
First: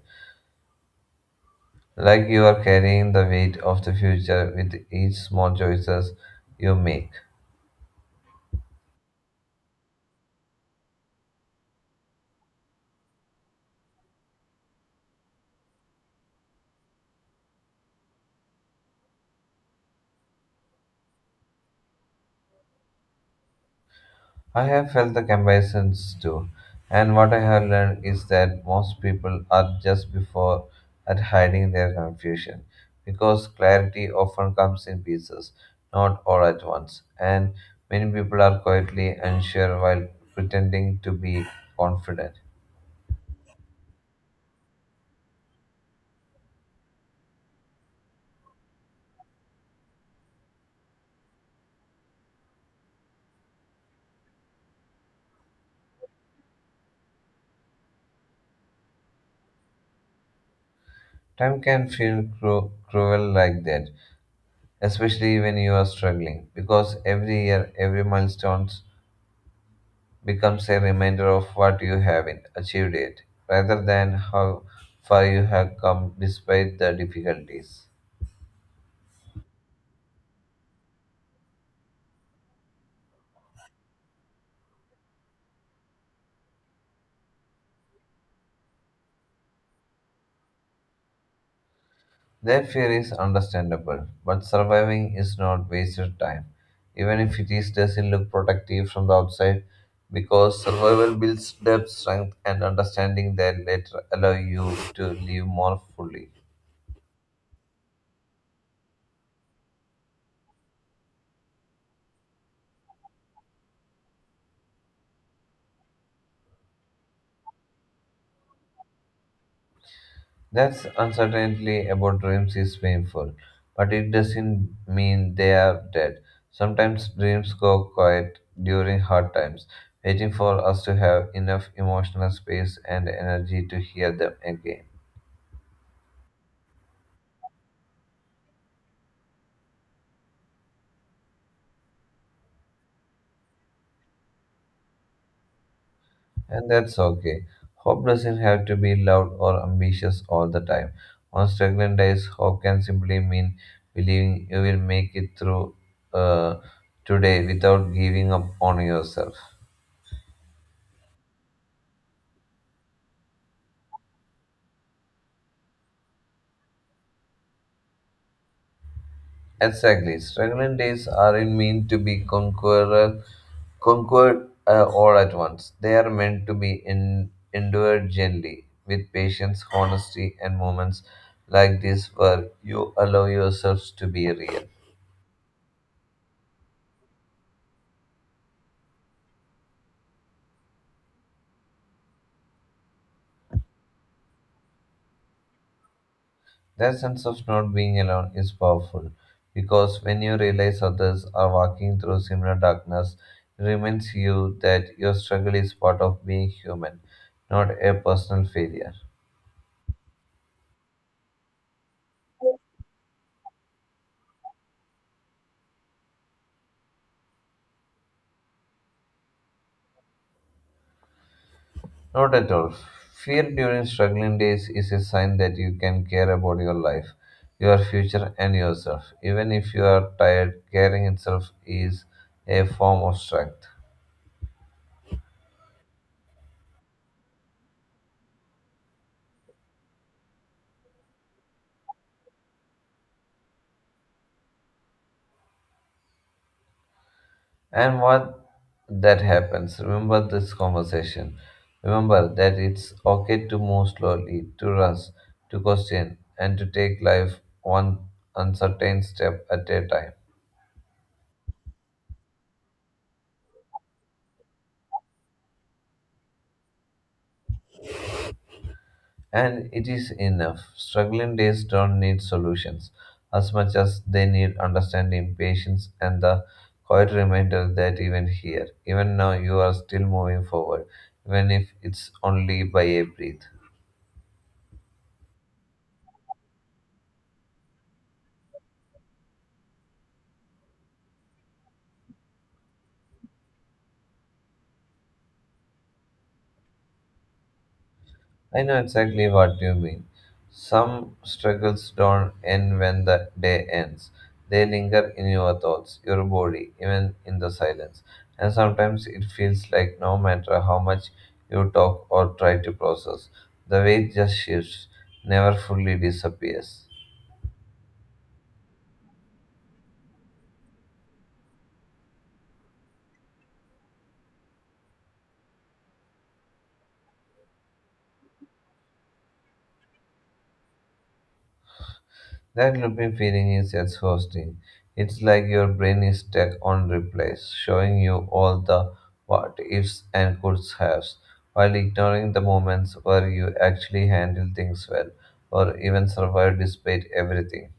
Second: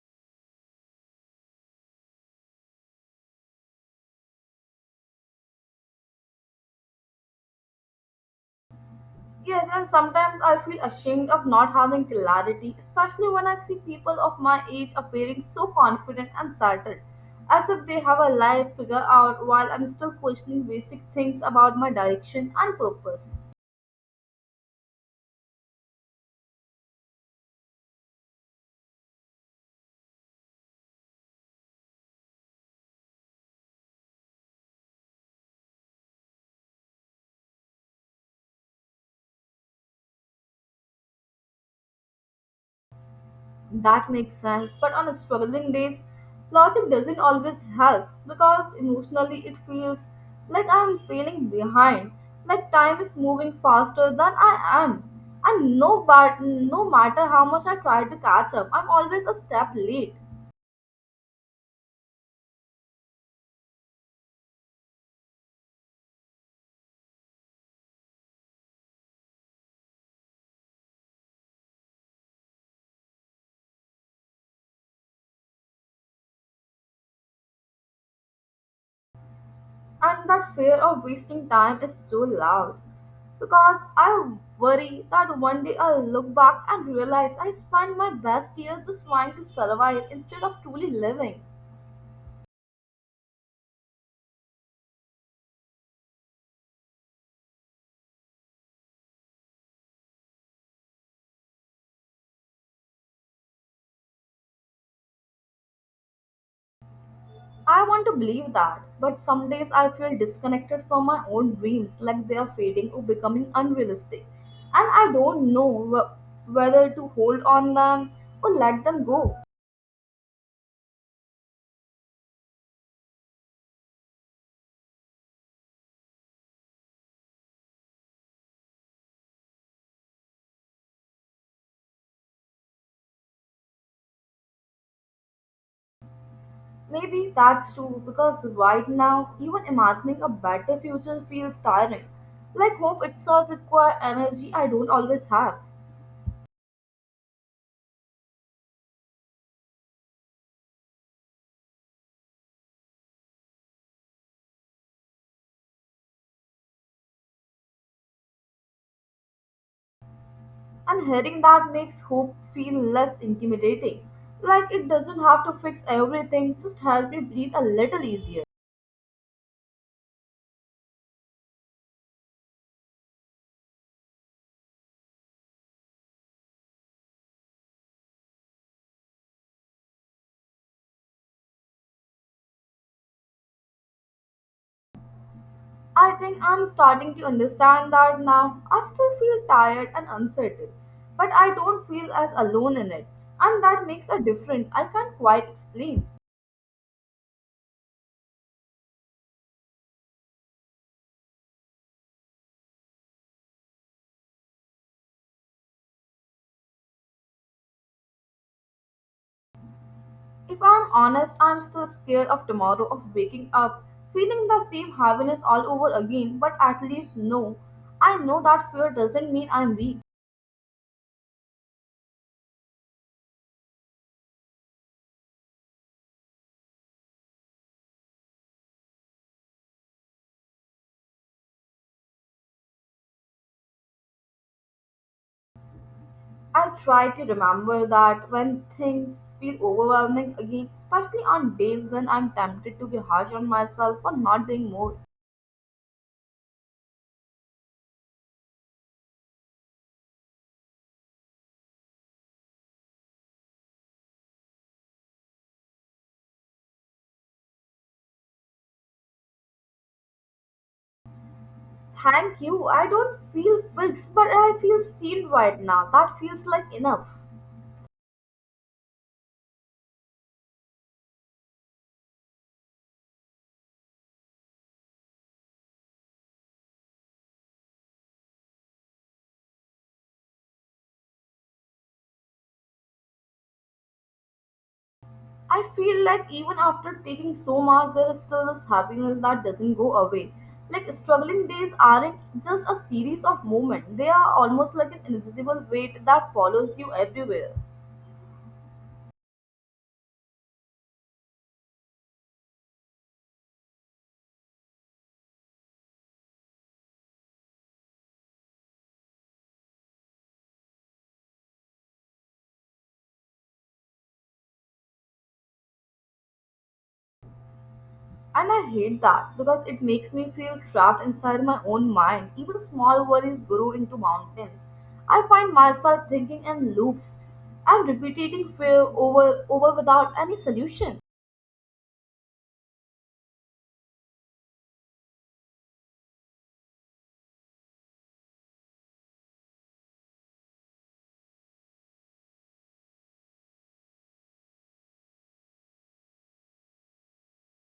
Speaker 1: Like you are carrying the weight of the future with each small choices you make.
Speaker 2: Yes, and sometimes I feel ashamed of not having clarity, especially when I see people of my age appearing so confident and settled, as if they have a life figured out while I'm still questioning basic things about my direction and purpose.
Speaker 1: I have felt the comparisons too, and what I have learned is that most people are just before at hiding their confusion, because clarity often comes in pieces, not all at once, and many people are quietly unsure while pretending to be confident.
Speaker 2: That makes sense, but on struggling days, logic doesn't always help because emotionally it feels like I'm feeling behind, like time is moving faster than I am. And no, but no matter how much I try to catch up, I'm always a step late.
Speaker 1: Time can feel cru- cruel like that especially when you are struggling, because every year, every milestone becomes a reminder of what you have in- achieved it, rather than how far you have come despite the difficulties.
Speaker 2: And that fear of wasting time is so loud because I worry that one day I'll look back and realize I spent my best years just trying to survive instead of truly living.
Speaker 1: That fear is understandable, but surviving is not wasted time, even if it is doesn't look protective from the outside, because survival builds depth, strength, and understanding that later allow you to live more fully.
Speaker 2: I want to believe that, but some days I feel disconnected from my own dreams, like they are fading or becoming unrealistic. And I don't know wh- whether to hold on them or let them go.
Speaker 1: That's uncertainty about dreams is painful, but it doesn't mean they are dead. Sometimes dreams go quiet during hard times, waiting for us to have enough emotional space and energy to hear them again.
Speaker 2: Maybe that's true because right now, even imagining a better future feels tiring. Like hope itself requires energy I don't always have.
Speaker 1: And that's okay. Hope doesn't have to be loud or ambitious all the time. On struggling days, hope can simply mean believing you will make it through uh, today without giving up on yourself.
Speaker 2: And hearing that makes hope feel less intimidating. Like it doesn't have to fix everything, just help me breathe a little easier.
Speaker 1: Exactly. Struggling days aren't meant to be conqueror, conquered uh, all at once. They are meant to be en- endured gently, with patience, honesty, and moments like this where you allow yourselves to be real.
Speaker 2: I think I'm starting to understand that now. I still feel tired and uncertain, but I don't feel as alone in it, and that makes a difference I can't quite explain.
Speaker 1: That sense of not being alone is powerful because when you realize others are walking through similar darkness, it reminds you that your struggle is part of being human, not a personal failure.
Speaker 2: If I'm honest, I'm still scared of tomorrow, of waking up, feeling the same heaviness all over again, but at least know. I know that fear doesn't mean I'm weak.
Speaker 1: Not at all. Fear during struggling days is a sign that you can care about your life, your future, and yourself. Even if you are tired, caring itself is a form of strength.
Speaker 2: I try to remember that when things feel overwhelming again, especially on days when I'm tempted to be harsh on myself for not doing more.
Speaker 1: And what that happens, remember this conversation. Remember that it's okay to move slowly, to rush, to question, and to take life one uncertain step at a time.
Speaker 2: Thank you. I don't feel fixed, but I feel seen right now. That feels like enough.
Speaker 1: And it is enough. Struggling days don't need solutions as much as they need understanding, patience, and the quiet reminder that even here, even now, you are still moving forward, even if it's only by a breath.
Speaker 2: I feel like even after taking so much, there is still this happiness that doesn't go away. Like struggling days aren't just a series of moments, they are almost like an invisible weight that follows you everywhere.
Speaker 1: I know exactly what you mean. Some struggles don't end when the day ends. They linger in your thoughts, your body, even in the silence. And sometimes it feels like no matter how much you talk or try to process, the weight just shifts, never fully disappears.
Speaker 2: And I hate that because it makes me feel trapped inside my own mind. Even small worries grow into mountains. I find myself thinking in loops and repeating fear over over without any solution.
Speaker 1: That looping feeling is exhausting. It's like your brain is stuck on replays, showing you all the what ifs and coulds haves, while ignoring the moments where you actually handled things well or even survived despite everything.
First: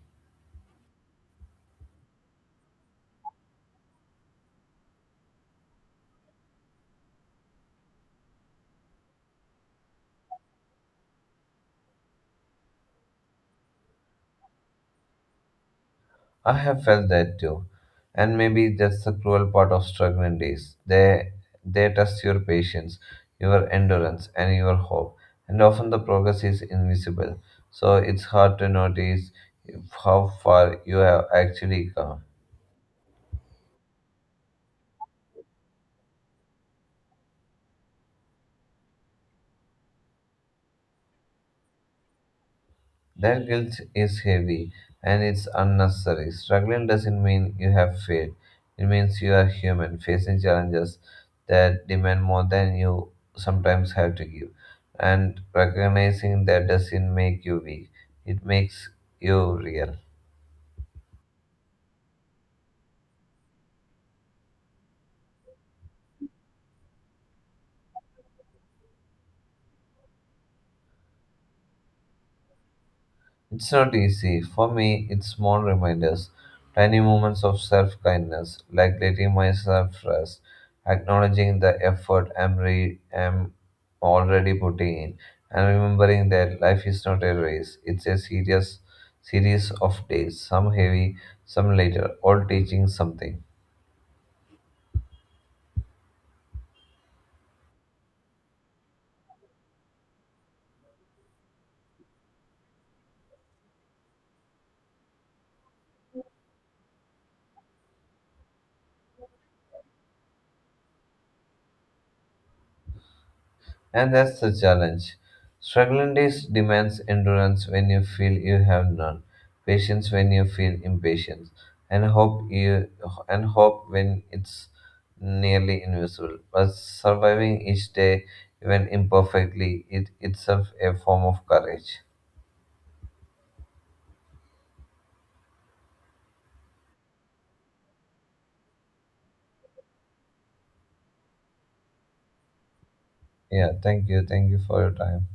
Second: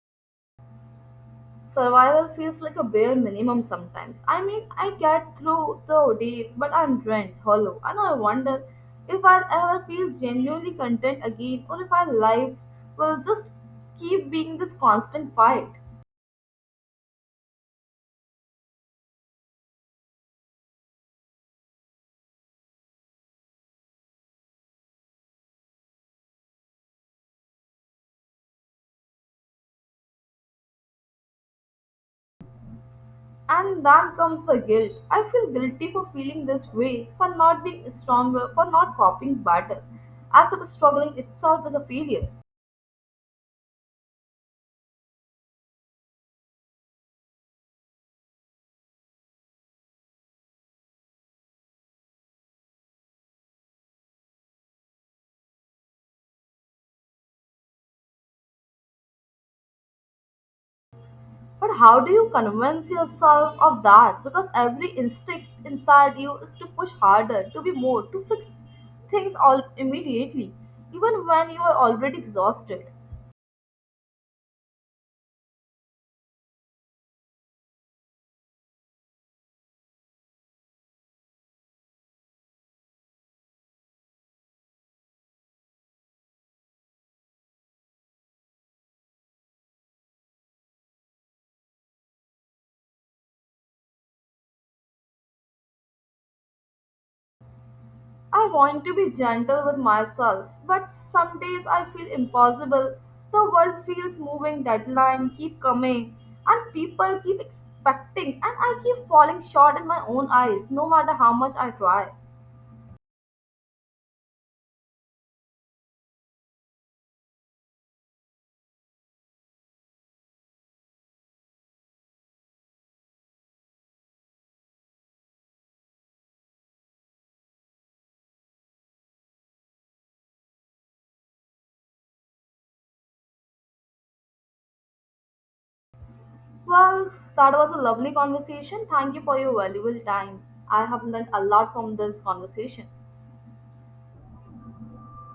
Speaker 2: Survival feels like a bare minimum sometimes. I mean, I get through the days, but I'm drained, hollow, and I wonder if I'll ever feel genuinely content again or if my life will just keep being this constant fight.
Speaker 1: I have felt that too. And maybe that's the cruel part of struggling days. They they test your patience, your endurance, and your hope. And often the progress is invisible. So it's hard to notice how far you have actually come.
Speaker 2: And then comes the guilt. I feel guilty for feeling this way, for not being stronger, for not copying better, as if struggling itself is a failure.
Speaker 1: That guilt is heavy and it's unnecessary. Struggling doesn't mean you have failed, it means you are human, facing challenges that demand more than you sometimes have to give. And recognizing that doesn't make you weak, it makes you real.
Speaker 2: But how do you convince yourself of that? Because every instinct inside you is to push harder, to be more, to fix things all immediately, even when you are already exhausted.
Speaker 1: It's not easy. For me, it's small reminders, tiny moments of self kindness, like letting myself rest, acknowledging the effort I'm, re- I'm already putting in, and remembering that life is not a race. It's a serious series of days, some heavy, some lighter, all teaching something.
Speaker 2: I want to be gentle with myself, but some days I feel impossible. The world feels moving, deadline keep coming, and people keep expecting, and I keep falling short in my own eyes, no matter how much I try.
Speaker 1: And that's the challenge. Struggling days demands endurance when you feel you have none, patience when you feel impatience, and hope you and hope when it's nearly invisible. But surviving each day, even imperfectly, it itself a form of courage.
Speaker 2: Well, that was a lovely conversation. Thank you for your valuable time. I have learned a lot from this conversation.
Speaker 1: Yeah, thank you, thank you for your time.